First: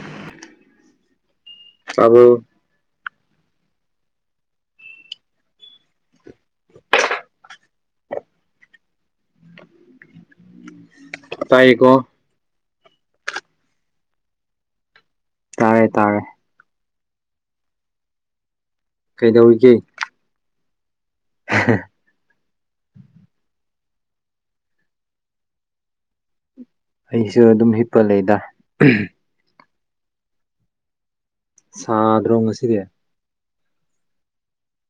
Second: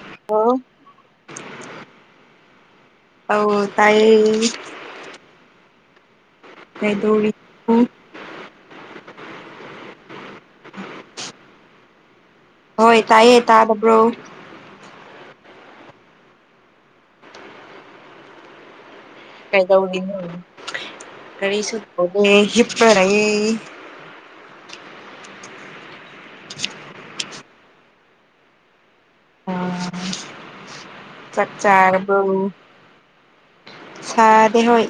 ꯑ ꯇꯕꯨ ꯇꯥꯏ ꯃꯩꯗꯧꯔꯤ ꯑ ꯇꯥꯏꯀꯣ ꯍꯣꯏ ꯇꯥꯏꯌꯦ ꯇꯥꯗꯕ꯭ꯔꯣ ꯇꯥꯔꯦ ꯇꯥꯔꯦ ꯀꯩꯗꯧꯔꯤꯒꯦ ꯀꯩꯗ ꯎꯗꯤꯅ ꯀꯔꯤꯁꯨꯄꯗꯦ ꯍꯄꯔꯒ ꯑꯩꯁꯨ ꯑꯗꯨꯝ ꯍꯤꯠꯄ ꯂꯩꯗ ꯆꯥꯛ ꯆꯥꯔꯕ ꯁꯥꯗ꯭ꯔꯣ ꯉꯁꯤꯗꯤ ꯁꯥꯗꯤꯦ ꯍꯣꯏ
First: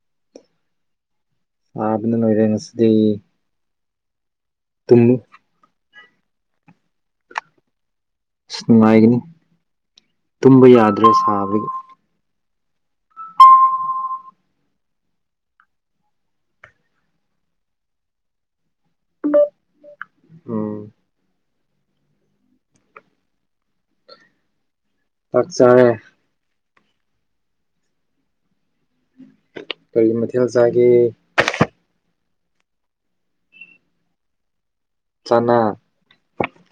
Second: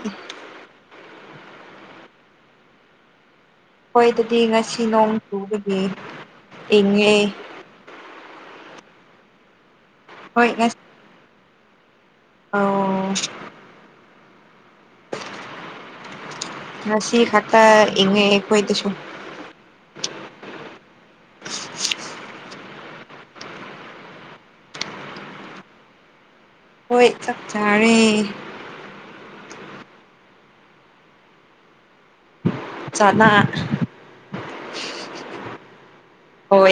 ꯁꯥꯕꯅꯅꯣꯏꯔꯉ ꯁꯤꯗꯤꯌꯦ ꯍꯣꯏꯗꯗꯤ ꯉꯁꯤ ꯅꯣꯡ ꯆꯨꯕꯗꯤ ꯏꯪꯉꯦ ꯑꯁ ꯅꯨꯡꯉꯥꯏꯒꯅꯤ ꯇꯨꯝꯕ ꯌꯥꯗ꯭ꯔꯦ ꯁꯥꯕꯒꯤ ꯑꯣ ꯉꯁꯤ ꯈꯥꯇꯥ ꯏꯉꯣꯏꯗꯁꯨꯣ ꯑꯣ ꯆꯥꯛ ꯆꯔꯦ ꯍꯣꯏ ꯆꯞꯆꯥꯅꯤ ꯀꯔꯤ ꯃꯊꯦꯜ ꯆꯥꯒꯦ ꯆꯠꯅ ꯆꯅ ꯍ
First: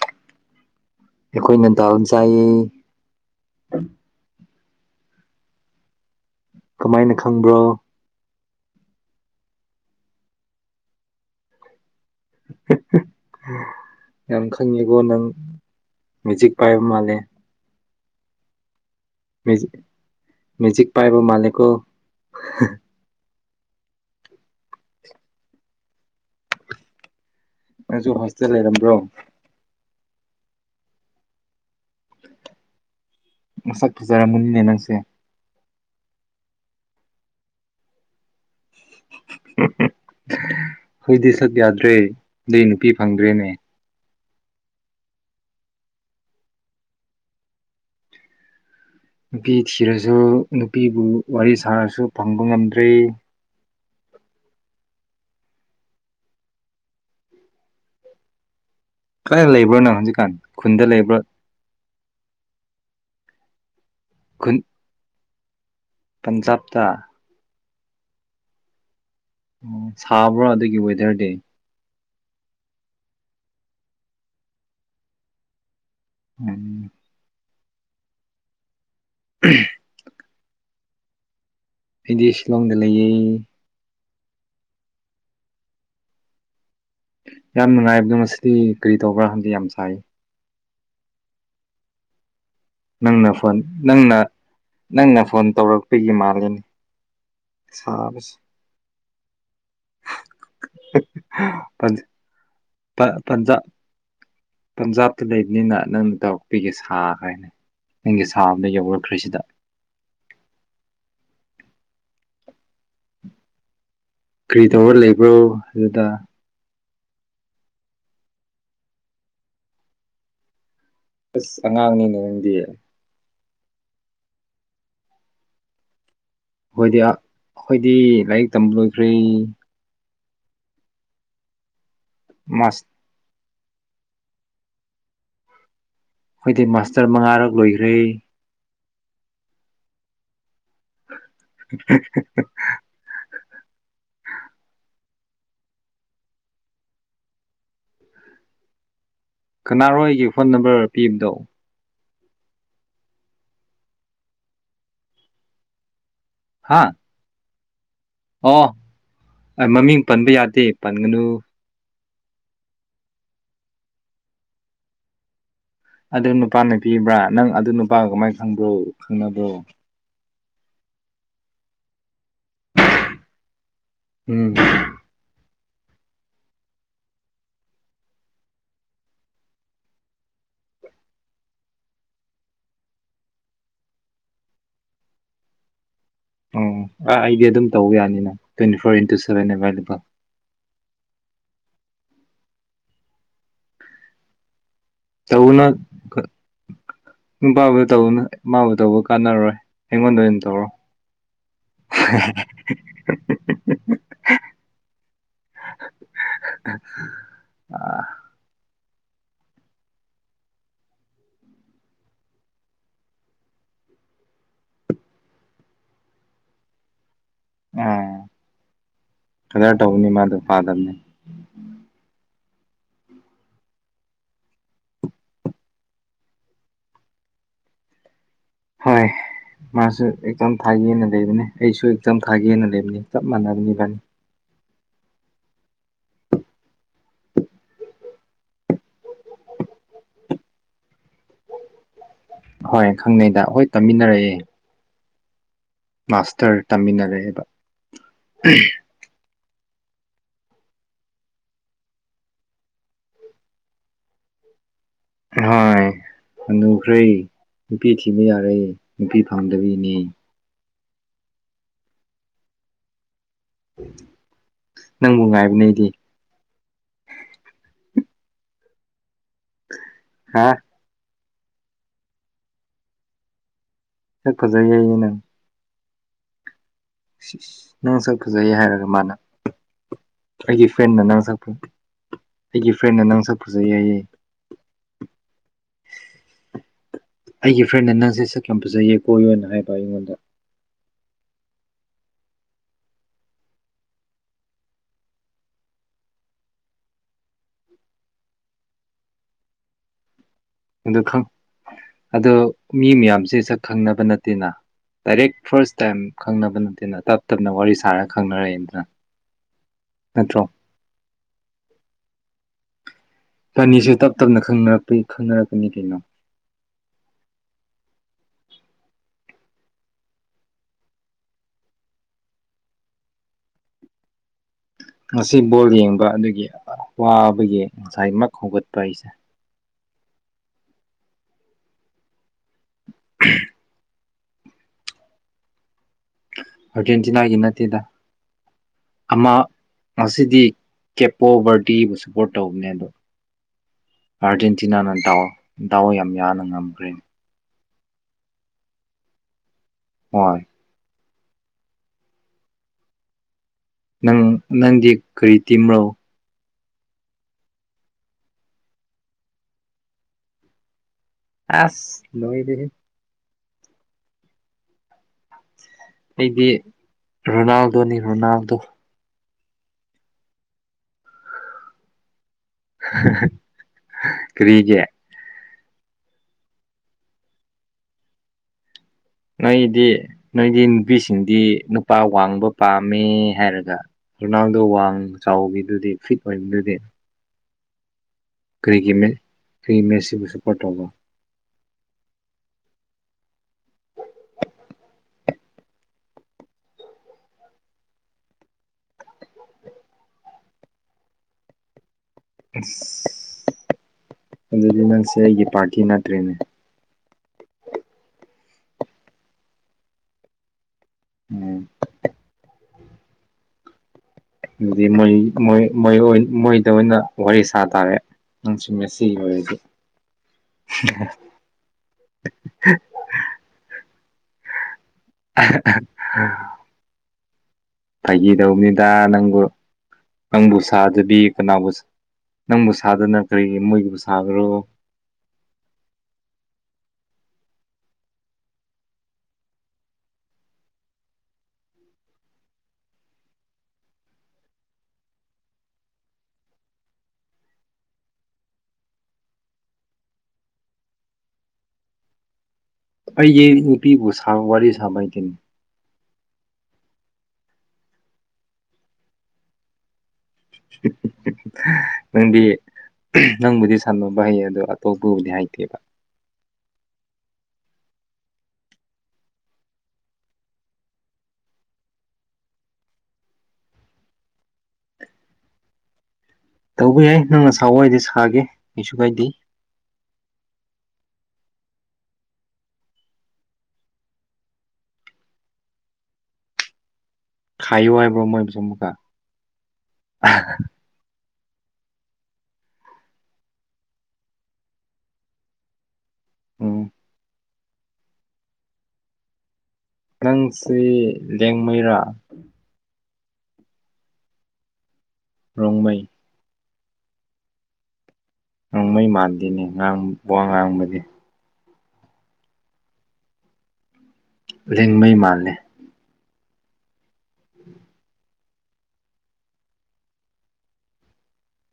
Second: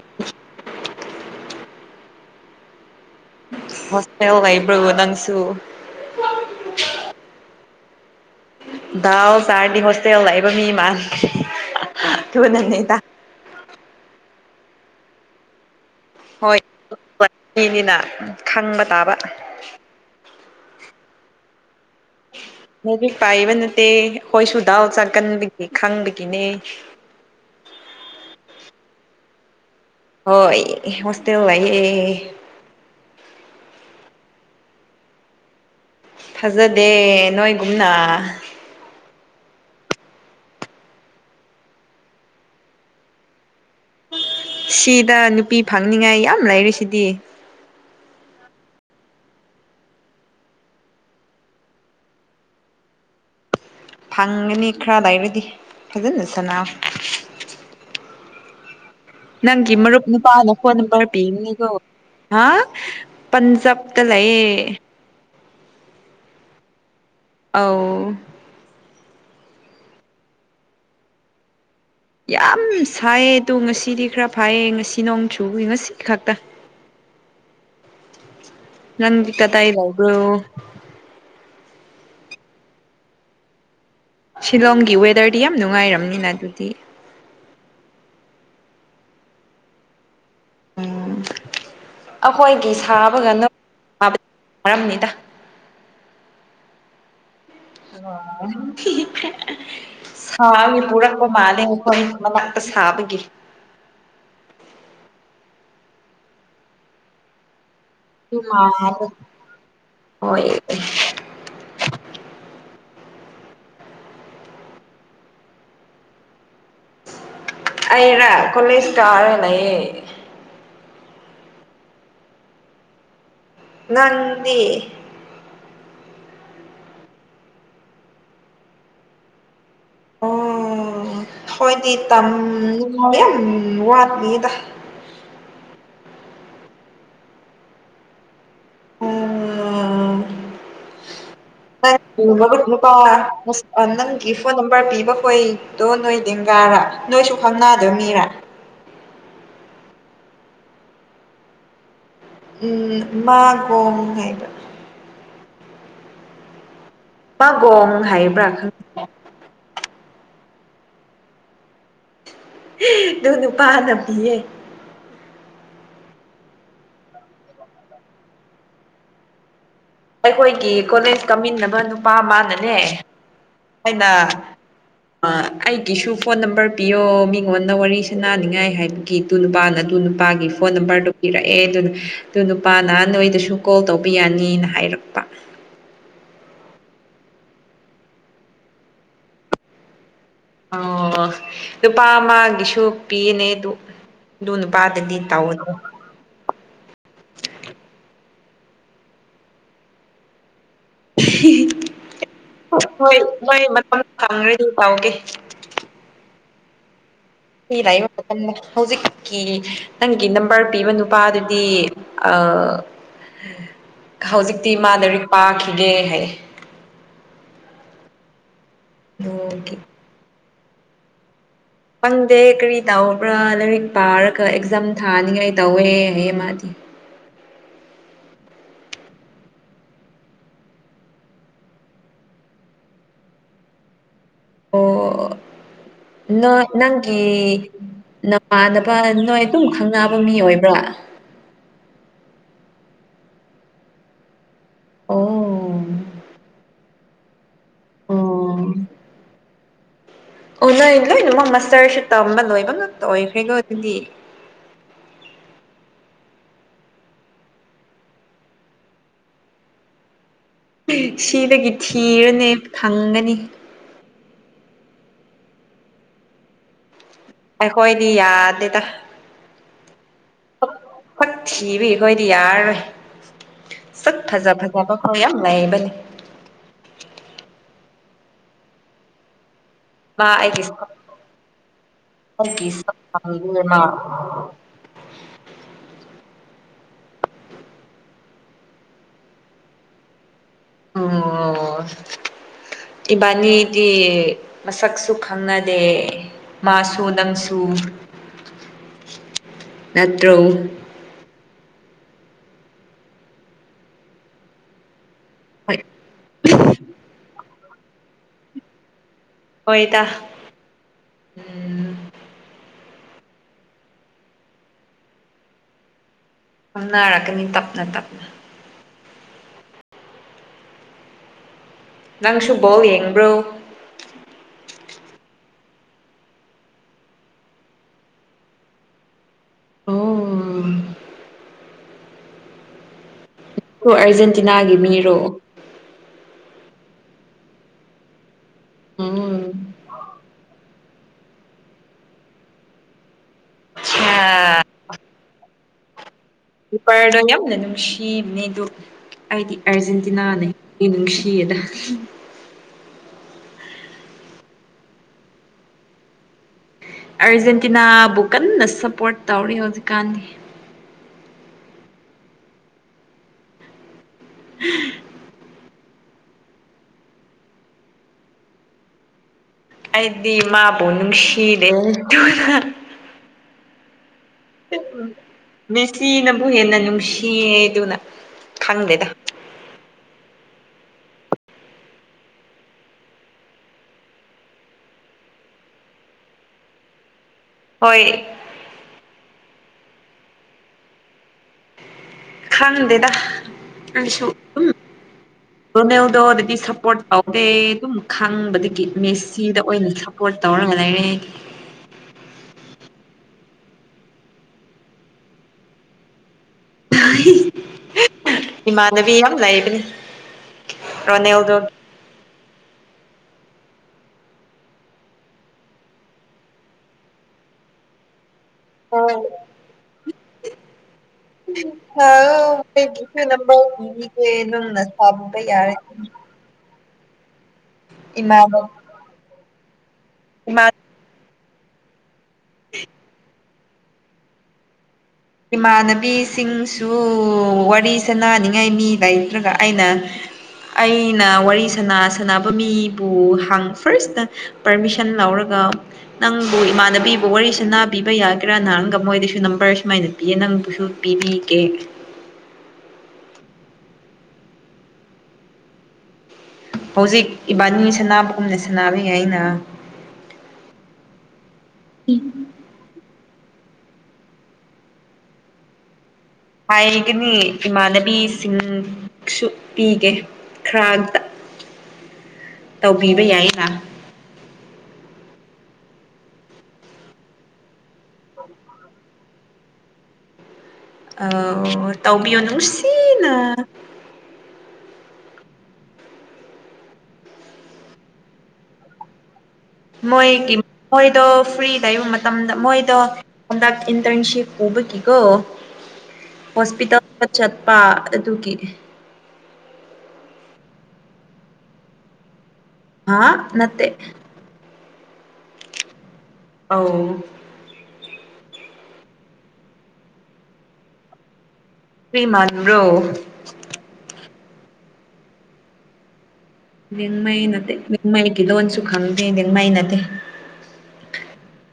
ꯑꯩꯈꯣꯏꯅ ꯇ ꯆꯥꯏꯌꯦ ꯍꯁꯦ ꯋꯥ ꯏꯕ꯭ꯔꯣ ꯅꯪꯁꯨ ꯀꯃꯥꯏꯅ ꯈꯪꯕ꯭ꯔꯣ ꯗꯥꯑꯣ ꯁꯥꯔꯗꯤ ꯍꯣꯁꯇꯦꯜ ꯂꯥꯛꯏꯕ ꯃꯤ ꯃꯥꯜꯦ ꯊꯅꯅꯤꯗ ꯌꯥꯝ ꯈꯪꯉꯤꯦꯀꯣ ꯅꯪ ꯃꯦꯖꯤꯛ ꯍꯣꯏ ꯄꯥꯏꯕ ꯃꯥꯜꯂꯦ ꯃꯤꯅꯤꯅ ꯈꯪꯕ ꯇꯥꯕ ꯃꯦꯖꯛ ꯄꯥꯏꯕ ꯃꯥꯜꯀꯣ ꯅꯗꯤ ꯄꯥꯏꯕ ꯅꯠꯇꯦ ꯍꯣꯏ ꯁꯨ ꯗꯥꯎ ꯆꯥ ꯀꯟꯕꯒꯤ ꯈꯪꯕꯒꯤꯅꯦ ꯅꯪꯁꯨ ꯍꯣꯁꯇꯦꯜ ꯂꯩꯔꯝꯕ꯭ꯔꯣ ꯍ ꯍꯣꯁꯇꯦꯜ ꯂ ꯃꯁꯛ ꯐꯖꯔꯝꯃꯅꯤꯅꯦ ꯅꯪꯁꯦ ꯐꯖꯗꯦ ꯅꯣꯏꯒꯨꯝꯅ ꯎꯝ ꯎꯝ ꯍꯣꯏꯗꯤ ꯁꯛ ꯌꯥꯗ꯭ꯔꯦ ꯑꯗꯩ ꯅꯨꯄꯤ ꯐꯪꯗ꯭ꯔꯦꯅꯦ ꯁꯤꯗ ꯅꯨꯄꯤ ꯐꯪꯅꯤꯉꯥꯏ ꯌꯥꯝ ꯂꯩꯔꯤ ꯁꯤꯗꯤ ꯅꯨꯄꯤ ꯊꯤꯔꯁꯨ ꯅꯨꯄꯤꯕꯨ ꯋꯥꯔꯤ ꯁꯥꯔꯁꯨ ꯐꯪꯕ ꯉꯝꯗ꯭ꯔꯤ ꯐꯪꯒꯅꯤ ꯈꯔ ꯂꯩꯔꯗꯤ ꯐꯖꯅ ꯁꯥꯟꯅ ꯀꯗꯥꯏ ꯅꯪꯒꯤ ꯂꯩꯕ꯭ꯔꯣ ꯅꯪ ꯃꯔꯨꯞ ꯍꯧꯖꯤꯛꯀꯥꯟ ꯅꯨꯄꯥꯅ ꯐꯣꯟ ꯈꯨꯟꯗ ꯅꯝꯕꯔ ꯂꯩꯕ꯭ꯔꯣ ꯄꯤꯝꯅꯦꯀꯣ ꯍꯥ ꯄꯟꯖꯥꯞꯇ ꯂꯩꯑꯌꯦ ꯄꯟꯖꯥꯞꯇ ꯑ ꯑꯣ ꯁꯥꯕ꯭ꯔꯥ ꯑꯗꯨꯒꯤ ꯋꯦꯗꯔꯗꯤ ꯌꯥꯝ ꯁꯥꯏꯌꯦ ꯑꯗꯣ ꯉꯁꯤꯗꯤ ꯈꯔ ꯐꯥꯏꯌꯦ ꯉꯁꯤ ꯅꯣꯡ ꯆꯨ ꯉꯁꯤ ꯎꯝ ꯅꯪꯒꯤ ꯀꯗꯥ ꯏꯗꯣ ꯑꯩꯗꯤ ꯁꯤꯂꯣꯡꯗ ꯂꯩꯌꯦ ꯁꯤꯂꯣꯡꯒꯤ ꯋꯦꯗꯔꯗꯤ ꯌꯥꯝ ꯅꯨꯡꯉꯥꯏꯔꯕꯝꯅꯤꯅ ꯑꯗꯨꯗꯤ ꯌꯥꯝ ꯅꯨꯡꯉꯥꯏꯕꯗꯣ ꯃꯁꯤꯗꯤ ꯀꯔꯤ ꯇꯧꯕ꯭ꯔꯥ ꯈꯟꯗꯤ ꯌꯥꯝ ꯁꯥꯏ ꯎꯝ ꯅꯪꯅ ꯐꯣꯟ ꯅꯪꯅ ꯃꯔꯝꯅꯤꯗ ꯅꯪꯅ ꯐꯣꯟ ꯇꯧꯔꯛꯄꯒꯤ ꯃꯥꯂꯅꯤ ꯑ ꯁꯥꯕꯅꯤ ꯄꯨꯔꯛꯄ ꯃꯥꯜꯂꯦ ꯑꯩꯈꯣꯏ ꯃꯅꯥꯛꯇ ꯁꯥꯕꯒꯤ ꯄꯟꯖꯥꯕ ꯄꯟꯖꯥꯕꯇ ꯂꯩꯕꯅꯤꯅ ꯅꯪꯅ ꯇꯧꯔꯛꯄꯤꯒꯦ ꯁꯥ ꯍꯥꯏꯅ ꯃ ꯍꯣꯏ ꯀꯔꯤ ꯇꯧꯕ ꯂꯩꯕ꯭ꯔꯣ ꯑꯗꯨꯗ ꯑꯩꯔ ꯀꯣꯂꯦꯖ ꯀꯥꯔꯦ ꯂꯩꯌꯦꯦ ꯑꯁ ꯑꯉꯥꯡꯅꯤ ꯅꯗꯤꯌꯦ ꯅꯗꯤ ꯍꯣꯏꯗꯤ ꯑꯩꯣꯏꯗꯤ ꯂꯥꯏꯔꯤꯛ ꯇꯝꯕ ꯂꯣꯏꯈ꯭ꯔꯦ ꯑꯣ ꯍꯣꯏꯗꯤ ꯇꯝ ꯃꯥꯁ ꯍ ꯎ ꯋꯥꯠꯃꯤꯗ ꯑꯩꯣꯏꯗꯤ ꯃꯥꯁꯇꯔ ꯃꯉꯥꯔꯛ ꯂꯣꯏꯈ꯭ꯔꯦ ꯑꯣ ꯅꯨꯄꯥ ꯅꯪꯒꯤ ꯐꯣꯟ ꯅꯝꯕꯔ ꯄꯤꯕ ꯍꯣꯏꯗꯣ ꯅꯣꯏ ꯗꯦꯡꯒꯥꯔ ꯅꯣꯏꯁꯨ ꯈꯝꯅꯗꯣꯏ ꯃꯤꯔꯥ ꯀꯅꯥꯔꯣꯏꯒꯤ ꯐꯣꯟ ꯅꯝꯕꯔ ꯄꯤꯕꯗꯣ ꯎꯝ ꯃꯥꯒꯣꯡ ꯍꯥꯏꯕ ꯍꯥꯥ ꯃꯥꯒꯣꯡ ꯍꯥꯏꯕ꯭ꯔꯥ ꯈꯪ ꯃꯃꯤꯡ ꯄꯟꯕ ꯌꯥꯗꯦ ꯄꯟꯒꯅꯨ ꯇꯅ ꯄꯥꯅ ꯄꯤꯦ ꯑꯗꯨ ꯅꯨꯄꯥꯅꯄꯤꯕ꯭ꯔꯥ ꯅꯪ ꯑꯗꯨ ꯅꯨꯄꯥꯒ ꯀꯃꯥꯏꯅ ꯈꯪꯕ꯭ꯔꯣ ꯈꯪꯅꯕ꯭ꯔꯣ ꯑꯩꯈꯣꯏꯒꯤ ꯀꯣꯂꯦꯖ ꯀꯥꯃꯤꯟꯅꯕꯅ ꯃꯥ ꯃꯥꯅꯅꯦ ꯑꯩꯅ ꯎꯝ ꯑꯩꯒꯤꯁꯨ ꯐꯣꯟ ꯅꯝꯕꯔ ꯄꯤꯌꯣ ꯃꯤꯉꯣꯟꯗ ꯋꯥꯔꯤ ꯁꯥꯟꯅꯅꯤꯡꯉꯥꯏ ꯍꯥꯏꯕꯒꯤꯗꯨ ꯅꯨꯄꯥꯅ ꯑꯗꯨ ꯅꯨꯄꯥꯒꯤ ꯐꯣꯟ ꯅꯝꯕꯔꯗꯨꯣ ꯄꯤꯔꯛꯑꯦ ꯑꯗꯨ ꯑꯗꯨ ꯅꯨꯄꯥꯅ ꯅꯣꯏꯗꯁꯨ ꯀꯣꯜ ꯇꯧꯕꯤ ꯌꯥꯅꯤꯅ ꯑꯌꯔꯄ ꯑꯣ ꯑꯩꯗꯤ ꯑꯗꯨꯝ ꯇꯧꯕ ꯌꯥꯅꯤꯅ twenty four into seven available ꯑꯣ ꯂꯨꯄꯥ ꯑꯃꯒꯤꯁꯨ ꯄꯤꯅꯦ ꯑꯗꯨ ꯅꯨꯄꯥꯗꯗꯤ ꯇꯧꯅ ꯇꯧꯅꯨ ꯕ ꯇꯎꯅ ꯃꯥꯕꯨ ꯇꯧꯕ ꯀꯥꯟꯅꯔꯣꯏ ꯑꯩꯉꯣꯟꯗ ꯑꯣꯏꯅ ꯇꯧꯔꯣ ꯍꯣꯏ ꯅꯣꯏ ꯃ ꯐꯪꯈꯦꯗꯤ ꯇꯥꯎꯒꯦ ꯑꯦ ꯑꯩ ꯂꯥꯛꯏꯕ ꯃꯇꯝꯗ ꯍꯧꯖꯤꯛꯀꯤ ꯅꯪꯒꯤ ꯅꯝꯕꯔ ꯄꯤꯕ ꯅꯨꯄꯥ ꯑꯗꯨꯗꯤ ꯍꯧꯖꯤꯛꯇꯤ ꯃꯥꯗꯔꯤ ꯄꯥꯈꯤꯒꯦ ꯍꯥꯏ ꯑꯥ ꯀꯗꯥꯏ ꯑꯗꯨꯒꯤ ꯇꯧꯅꯤ ꯃꯥꯗ ꯐꯥꯗꯔꯅꯤ ꯈꯪꯗꯦ ꯀꯔꯤ ꯇꯕ꯭ꯔꯥ ꯂꯥꯏꯔꯤꯛ ꯄꯥꯔꯒ ꯑꯦꯛꯖꯥꯝ ꯊꯥꯅꯤꯡꯉꯥꯏ ꯇꯧꯋꯦ ꯍꯌꯦ ꯃꯥꯗꯤ ꯍꯣꯏ ꯃꯥꯁꯨ ꯑꯦꯛꯖꯝ ꯊꯥꯒꯦꯅ ꯂꯩꯕꯅꯦ ꯑꯩꯁꯨ ꯑꯦꯛꯖꯝ ꯊꯥꯒꯦꯅ ꯂꯩꯕꯅꯦ ꯆꯞ ꯃꯥꯟꯅꯕꯅꯤ ꯏꯕꯥꯅꯤ ꯑꯣ ꯅ ꯅꯪꯒꯤ ꯅꯃꯥꯟꯅꯕ ꯅꯣꯏ ꯑꯗꯨꯝ ꯈꯪꯅꯕ ꯃꯤ ꯑꯣꯏꯕ꯭ꯔꯥ ꯍꯣꯏ ꯈꯪꯅꯩꯗ ꯈꯣꯏ ꯇꯝꯃꯤꯟꯅꯔꯛꯑꯦ ꯑꯣ ꯃꯥꯁꯇꯔ ꯇꯝꯃꯤꯟꯅꯔꯛꯑꯦꯕ ꯑꯣ ꯅꯣꯏ ꯂꯣꯏꯅꯃꯛ ꯃꯁꯇꯔꯁꯨ ꯇꯝꯕ ꯂꯣꯏꯕ ꯉꯥꯛꯇ ꯑꯣꯏꯈ꯭ꯔꯦꯀꯣ ꯑꯗꯨꯗꯤ ꯍꯣꯏ ꯍꯥꯅꯨꯈ꯭ꯔꯦ ꯅꯨꯄꯤ ꯊꯤꯕ ꯌꯥꯔꯦ ꯅꯨꯄꯤ ꯐꯪꯗꯕꯤꯅꯦ ꯁꯤꯗꯒꯤ ꯊꯤꯔꯣꯅꯦ ꯐꯪꯒꯅꯤ ꯅꯪꯕꯨ ꯉꯥꯏꯕꯅꯦ ꯑꯩꯗꯤ ꯑꯩꯈꯣꯏꯗꯤ ꯌꯥꯗꯦꯗ ꯍꯥꯥ ꯍꯣꯏ ꯊꯤꯕꯤꯈꯣꯏꯗꯤ ꯌꯥꯔꯔꯣꯏ ꯁꯛ ꯐꯖ ꯐꯖꯕ ꯐꯖꯩꯌꯦꯌꯦ ꯅꯪ ꯈꯣꯏ ꯌꯥꯝ ꯂꯩꯕꯅꯤ ꯅꯪ ꯁꯛ ꯐꯖꯩ ꯍꯥꯏꯔꯒ ꯃꯥꯅ ꯃꯥ ꯑꯩꯒꯤ ꯁꯛ ꯐ꯭ꯔꯦꯟꯅ ꯅꯪ ꯁꯛꯐ ꯑꯩꯒꯤ ꯐ꯭ꯔꯦꯟꯅ ꯅꯪ ꯁꯛ ꯐꯖꯩꯌꯦ ꯍꯥꯏꯌꯦ [unintelligible] ꯑꯩꯒꯤ ꯐ꯭ꯔꯦꯟꯅ ꯅꯪꯁꯦ ꯁꯛ ꯌꯥꯝ ꯐꯖꯩꯌꯦ ꯀꯣꯏꯌꯣꯅ ꯍꯥꯏꯕ ꯑꯩꯉꯣꯟꯗ ꯑꯣ ꯏꯕꯥꯅꯤꯗꯤ ꯃꯁꯛꯁꯨ ꯈꯪꯅꯗꯦ ꯃꯥꯁꯨ ꯅꯪꯁꯨ ꯇ꯭ꯔꯧꯨ [unintelligible] ꯑꯗꯨ ꯈꯪ ꯑꯗꯣ ꯃꯤ ꯃꯌꯥꯝꯁꯦ ꯁꯛ ꯈꯪꯅꯕ ꯅꯠꯇꯦꯅ ꯗꯥꯏꯔꯦꯛ ꯐꯥꯔꯁ ꯍꯣꯏ ꯇꯥꯏꯝ ꯈꯪꯅꯕ ꯅꯠꯇꯦꯅ ꯇꯞ ꯇꯞꯅ ꯋꯥꯔꯤ ꯁꯥꯔ ꯈꯪꯅꯔꯛꯑꯦꯗꯅ ꯍꯣꯏꯗ ꯅꯠꯇ꯭ꯔꯣ ꯏꯕꯅꯤꯁꯨ ꯇꯞ ꯇꯞꯅ ꯈꯪꯅꯔꯛꯄꯩ ꯈꯪꯅꯔꯛꯀꯅꯤ ꯀꯩꯅꯣ ꯈꯪꯅꯥꯔꯛꯀꯅꯤ ꯇꯞꯅ ꯇꯞꯅ ꯅꯪꯁꯨ ꯕꯣꯜ ꯌꯦꯡꯕ꯭ꯔꯣ ꯉꯁꯤ ꯕꯣꯜ ꯌꯦꯡꯕ ꯑꯗꯨꯒꯤ ꯋꯥꯕꯒꯤ ꯉꯁꯥꯏꯃꯛ ꯍꯧꯒꯠꯄ ꯑꯩꯁꯦ ꯑꯣ [unintelligible] ꯑꯥꯔꯖꯦꯟꯇꯤꯅꯥꯒꯤ ꯃꯤꯔꯣ ꯑꯥꯔꯖꯦꯟꯇꯤꯅꯥꯒꯤ ꯅꯠꯇꯦꯗ ꯑꯃ ꯎꯝ ꯉꯁꯤꯗꯤ ꯀꯦꯞꯄꯣ ꯕꯔꯗꯤꯕꯨ ꯁꯄꯣꯔꯠ ꯇꯧꯕꯅꯦ ꯑꯗꯣ ꯑ ꯑꯥꯔꯖꯦꯟꯇꯤꯅꯥꯅ ꯗꯥꯎ ꯗꯥꯎ ꯌꯥꯝ ꯌꯥꯅ ꯉꯝꯈ꯭ꯔꯦꯅꯦ ꯀꯤꯄꯔꯗꯣ ꯌꯥꯝꯅ ꯅꯨꯡꯁꯤꯕꯅꯤꯗꯣ ꯑꯩꯗꯤ ꯍꯣꯏ ꯑꯔꯖꯦꯟꯇꯤꯅꯥꯅꯦ ꯍꯦꯟꯅ ꯅꯨꯡꯁꯤ ꯌꯦꯗ [unintelligible] ꯅꯪ ꯅꯪꯗꯤ ꯀꯔꯤ ꯇꯤꯝꯔꯣ ꯑꯥꯔꯖꯦꯟꯇꯤꯅꯥꯕꯨ ꯀꯟꯅ ꯁꯞꯄꯣꯔꯠ ꯇꯧꯔꯤ ꯍꯧꯖꯤꯛꯀꯥꯟꯗꯤ ꯑꯥꯁ ꯂꯣꯏꯔꯦꯍꯦ [unintelligible] ꯑꯩꯗꯤ ꯔꯣꯅꯥꯜꯗꯣꯅꯤ ꯔꯣꯅꯥꯜꯗꯣ ꯑꯩꯗꯤ ꯃꯥꯕꯨ ꯅꯨꯡꯁꯤꯗꯦ ꯗꯨꯅꯥ ꯍ [unintelligible] ꯃꯦꯁꯤꯅꯕꯨ ꯍꯦꯟꯅ ꯅꯨꯡꯁꯤꯌꯦꯗꯨꯅ ꯈꯪꯗꯦꯗ ꯅꯣꯏꯗꯤ ꯅꯣꯏꯗꯤ ꯅꯨꯄꯤꯁꯤꯡꯗꯤ ꯅꯨꯄꯥ ꯋꯥꯡꯕ ꯄꯥꯝꯃꯦ ꯍꯥꯏꯔꯒ ꯔꯣꯅꯥꯜꯗꯣ ꯋꯥꯡ ꯆꯥꯎꯕꯤꯗꯨꯗꯤ ꯐꯤꯠ ꯑꯣꯏꯕꯗꯨꯗꯤ ꯍꯣꯏ ꯀꯔꯤꯒꯤ ꯀ꯭ꯔꯤꯒꯤꯃꯦꯁꯤꯕꯨ ꯁꯄꯣꯔꯇꯧꯒ ꯈꯪꯗꯗ ꯔꯣꯅꯦꯜꯗꯣ ꯑꯗꯨꯗꯤ ꯁꯞꯄꯣꯔꯠ ꯇꯧꯗꯦ ꯑꯗꯨꯝ ꯈꯪꯕꯗꯒꯤ ꯃꯦꯁꯤꯗ ꯑꯣꯏꯅ ꯁꯞꯄꯣꯔꯠ ꯇꯧꯔꯒ ꯂꯥꯏꯅꯦ ꯑꯁ ꯑꯗꯨꯗꯤ ꯅꯪꯁꯦ ꯑꯩꯒꯤ ꯄꯥꯔꯇꯤ ꯅꯠꯇ꯭ꯔꯤꯅꯦ ꯏꯃꯥꯟꯅꯕꯤ ꯌꯥꯝ ꯂꯩꯕꯅꯦ ꯑꯣ ꯅꯦꯎꯗꯣ ꯎꯝ ꯑꯗꯨꯗꯤ ꯃꯣꯏꯣꯏꯣꯏ ꯃꯣꯏꯗ ꯑꯣꯏꯅ ꯋꯥꯔꯤ ꯁꯥ ꯇꯥꯔꯦ ꯎ ꯁꯨꯝꯃꯦꯁꯤ ꯑꯣꯏꯗꯤ ꯍ ꯈꯕꯒꯦ ꯅꯝꯅ ꯑꯄ ꯌꯥꯔꯦ ꯏꯃꯥꯟꯅ ꯐꯥꯈꯤꯗꯧꯕꯅꯤꯗ ꯅꯪꯕꯨ ꯅꯪꯕꯨ ꯁꯥꯗꯕꯤ ꯀꯅꯥꯕꯨ ꯅꯪꯕꯨ ꯁꯥꯗꯅ ꯀꯔꯤ ꯃꯣꯏꯒꯤꯕꯨ ꯁꯥꯈꯔꯣ ꯏꯃꯥꯟꯅꯕꯤꯁꯤꯡꯁꯨ ꯋꯥꯔꯤ ꯁꯅꯅꯤꯡꯉꯥꯏ ꯃꯤ ꯂꯩ ꯅꯠꯇ꯭ꯔꯒ ꯑꯩꯅ ꯑꯩꯅ ꯋꯥꯔꯤ ꯁ ꯁꯅꯕ ꯃꯤꯕꯨ ꯍ ꯐꯥꯔꯁꯇ ꯄꯔꯃꯤꯁꯟ ꯂꯧꯔꯒ ꯅꯪꯕꯨ ꯏꯃꯥꯟꯅꯕꯤꯕꯨ ꯋꯥꯔꯤꯁꯦ ꯅꯥꯕꯤꯕ ꯌꯥꯒꯦꯔꯥꯅꯅꯥꯔꯪꯒ ꯃꯣꯏꯗꯁꯨ ꯅꯝꯕꯔ ꯁꯨꯃꯥꯏꯅ ꯄ ꯅꯪꯕꯨꯁꯨ ꯄꯤꯕꯤꯒꯦ ꯑꯩꯒꯤ ꯅꯨꯄꯤꯕꯨ ꯋꯥꯔꯤ ꯁꯥꯃꯥꯏ ꯇꯅꯤ ꯍꯧꯖꯤꯛ ꯏꯕꯥꯅꯤ ꯁꯅꯕꯒꯨꯝꯅ ꯁꯅꯥꯕꯤ ꯑꯩꯅ ꯅꯗꯤ ꯅꯪꯕꯨꯗꯤ ꯁꯥꯟꯣꯅꯕ ꯍꯩ ꯑꯗꯣ ꯑꯇꯣꯞꯄꯕꯨꯗꯤ ꯍꯩꯇꯦꯕ ꯍꯥꯏꯒꯅꯤ ꯏꯃꯥꯟꯅꯕꯤꯁꯤꯡꯁꯨ ꯄꯤꯒꯦ ꯈꯔ ꯑꯝꯇ ꯇꯧꯕꯤꯕ ꯌꯥꯏ ꯀꯥ ꯇꯧꯕ ꯌꯥꯏ ꯅꯪ ꯑꯁꯥ ꯋꯥꯏꯗꯤ ꯁꯥꯒꯦ ꯀꯩꯁꯨ ꯀꯥꯏꯗꯦ ꯑ ꯇꯥꯎꯕꯤꯌꯣ ꯅꯨꯡꯁꯤꯅ ꯈꯥꯏꯨ ꯍꯥꯏꯕ꯭ꯔꯣꯃꯣꯏ ꯄ ꯆꯃꯨꯀꯥ ꯃꯣꯏ ꯃꯣꯏ ꯇꯣ ꯐ꯭ꯔꯤꯗ ꯂꯩꯕ ꯃꯇꯝꯗ ꯃꯣꯏꯗꯣ ꯍꯟꯗꯛ ꯏꯟꯇꯔꯟꯁꯤꯞ ꯎꯕꯒꯤꯀꯣ ꯎꯝ ꯍꯣꯁꯄꯤꯇꯥꯜꯗ ꯆꯠꯄ ꯑꯗꯨꯒꯤ ꯅꯪꯁꯤ ꯂꯦꯡꯃꯩꯔꯥ ꯑꯥ ꯅꯠꯇꯦ ꯔꯣꯡꯃꯩ ꯑꯥꯎ ꯉꯥꯡꯃꯩ ꯃꯥꯟꯗꯦꯅꯦ ꯉꯥꯡ ꯋꯥ ꯉꯥꯡꯕꯗꯤ ꯁ꯭ꯔꯤꯃꯥꯟ ꯔꯣ ꯂꯦꯡꯃꯩ ꯃꯥꯜꯂꯦ ꯅꯃꯥꯏꯩꯅꯠꯇꯦꯃꯩꯒꯤ ꯂꯣꯟꯁꯨ ꯈꯪꯗꯦ ꯃꯥꯏꯩꯅꯠꯇꯦ [unintelligible]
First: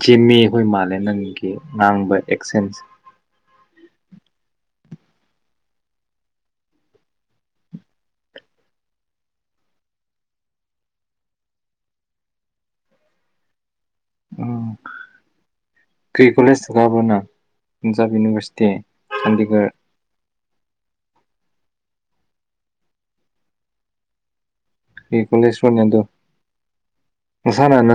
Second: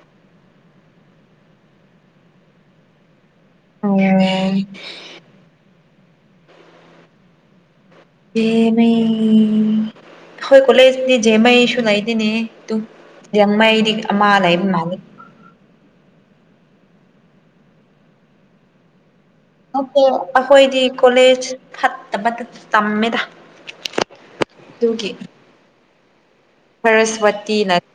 ꯖꯤꯃꯤ ꯍꯣꯏ ꯃꯥꯂꯦ ꯅꯪꯒꯤ ꯉꯥꯡꯕ ꯑꯦꯛꯁꯦꯟꯁ ꯑꯣ ꯄꯃꯦ ꯍꯣꯏ ꯀꯂꯦꯅꯤ ꯖꯦꯃꯥꯏꯁꯨ ꯂꯩꯥꯏꯗꯅꯦ ꯇ ꯃꯥꯏ ꯃꯥ ꯂꯩ ꯎꯝ ꯏꯃ ꯂꯩ ꯀꯔꯤ ꯀꯂꯦꯖ ꯊꯒꯕꯅ ꯄꯟꯖꯥꯕ ꯌꯨꯅꯤꯚꯔꯁꯤꯇꯤ ꯆꯥꯟꯗꯤꯒꯔ ꯑ ꯑꯩꯈꯣꯏꯗꯤ ꯀꯣꯂꯦꯖ ꯐꯠꯇ ꯐꯠꯇ ꯇꯝꯃꯦꯗ ꯑꯗꯨꯒꯤ ꯍ ꯀꯂꯁꯣꯔꯅꯤ ꯑꯗꯨꯣ ꯁꯔꯁꯋꯇꯤꯅ ꯉꯁꯥꯅꯅ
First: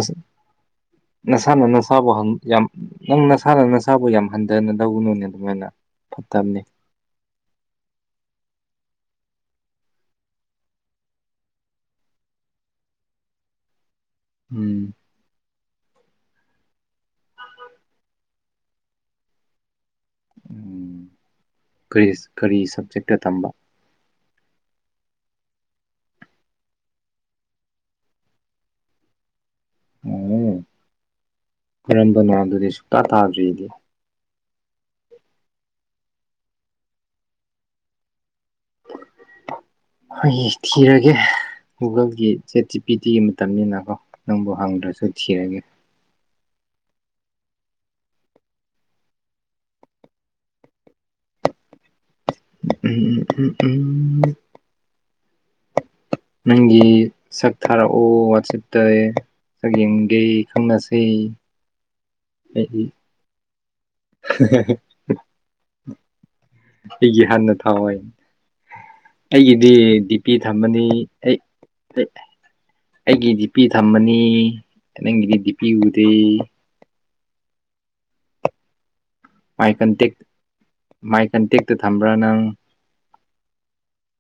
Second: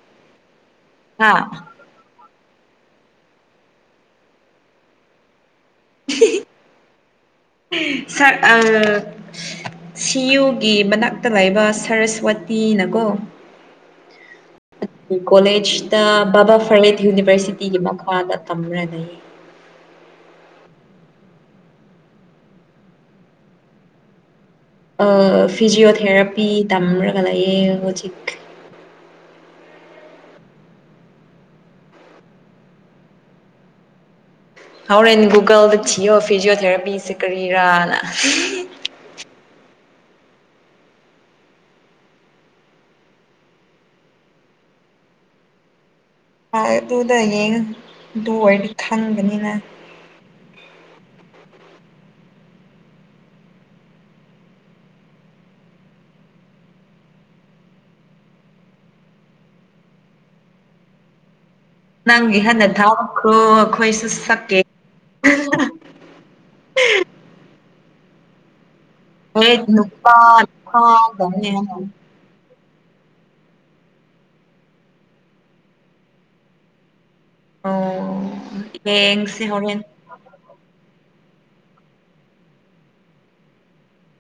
ꯍꯥ ꯅꯁꯥꯟꯅ ꯅꯆꯥꯕ ꯍꯪ ꯌꯥꯝ ꯅꯪ ꯅꯁꯥꯅ ꯅꯁꯥꯕꯨ ꯌꯥꯝ ꯍꯟꯊꯅ ꯂꯧꯧꯕꯅꯨꯅꯦ ꯑꯗꯨꯃꯥꯏꯅ ꯐꯠꯇꯕꯅꯦ ꯁ ꯑ ꯁꯤꯌꯨꯒꯤ ꯃꯅꯥꯛꯇ ꯂꯩꯕ ꯁꯔꯁꯋꯇꯤꯅꯀꯣ ꯎꯝ ꯀꯣꯂꯦꯖ ꯇ ꯕꯥ ꯐꯔꯤꯍꯤꯠ ꯌꯨꯅꯤꯚꯔꯁꯤꯇꯤꯒꯤ ꯃꯈꯥꯗ ꯇꯝꯅꯩ ꯀꯔꯤ ꯁꯕꯖꯦꯛꯇ ꯇꯝꯕ ꯐꯤꯖꯤꯌꯑꯣꯊꯦꯔꯥꯄꯤ ꯇꯝꯔꯒ ꯂꯩꯌꯦꯦ ꯍꯧꯖꯤꯛ ꯎꯝ ꯀꯔꯝꯕꯅꯣ ꯑꯗꯨꯗꯤ ꯁꯨꯛꯇꯥ ꯇꯥꯗ꯭ꯔꯤꯗꯤ ꯍꯣꯔꯦꯟꯦꯟ ꯒꯨꯒꯜꯗ ꯊꯤꯌꯣ ꯐꯤꯖꯤꯑꯣꯊꯦꯔꯥꯄꯤꯁꯦ ꯀꯔꯤꯔꯥꯅ [inaudible] ꯍꯩ ꯊꯤꯔꯒꯦ ꯒꯨꯒꯜꯒꯤ ꯆꯦꯠ ꯆꯤ ꯄꯤ ꯇꯤꯒꯤ ꯃꯇꯝꯅꯤꯅ ꯀꯣ ꯅꯪꯕꯨ ꯍꯪꯗ꯭ꯔꯁꯨ ꯊꯤꯔꯒꯦ ꯑꯗꯨꯗ ꯌꯦꯡꯉ ꯑꯗꯨ ꯑꯣꯏꯔꯗꯤ ꯈꯪꯕꯅꯤꯅ ꯎꯝ ꯎꯝ ꯎꯝ ꯅꯪꯒꯤ ꯁꯛ ꯊꯔꯛꯑꯣ ꯋꯥꯠꯆꯞꯇꯦ ꯆꯌꯦꯡꯒꯤꯦ ꯈꯪꯅꯁꯤ ꯅꯪꯒꯤ ꯍꯟꯅ ꯊꯥꯔꯛꯈ꯭ꯔꯣ ꯑꯩꯈꯣꯏꯁꯨ ꯁꯛꯀꯦ ꯍ ꯍꯣꯏ ꯍꯦ ꯑꯩꯒꯤꯗꯤ ꯅꯨꯄꯥ ꯗꯤ ꯄꯤ ꯊꯝꯃꯅꯤ ꯑꯩ ꯅꯨꯄꯥꯗꯧꯅꯦ ꯍꯥꯏꯅ꯫ ꯑꯩꯒꯤ ꯗꯤꯄꯤ ꯊꯝꯃꯅꯤ ꯅꯪꯒꯤꯗꯤ ꯗꯤꯄꯤ ꯎꯗꯦ ꯑꯣ ꯌꯦꯡꯡꯁꯤ ꯃꯥꯏ ꯍꯣꯔꯦꯟ ꯀꯟꯇꯦꯛ ꯃꯥꯏ ꯀꯟꯇꯦꯛꯇꯨ ꯊꯝꯕ꯭ꯔꯥ ꯅꯪ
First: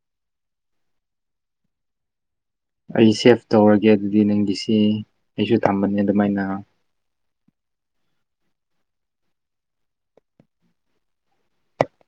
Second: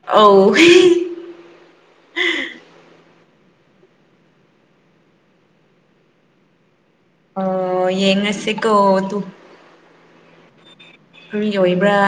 ꯑ ꯑꯩ ꯁꯦꯞ ꯇꯧꯔꯒꯦ ꯑꯗꯨꯗꯤ ꯅꯪꯒꯤꯁꯤ ꯑꯩꯁꯨ ꯊꯝꯕꯅꯦ ꯑꯗꯨꯃꯥꯏꯅ ꯑ ꯌꯦꯡꯉꯁꯤꯦ ꯀꯣ ꯇꯨ ꯅꯪ ꯌꯕ꯭ꯔꯥ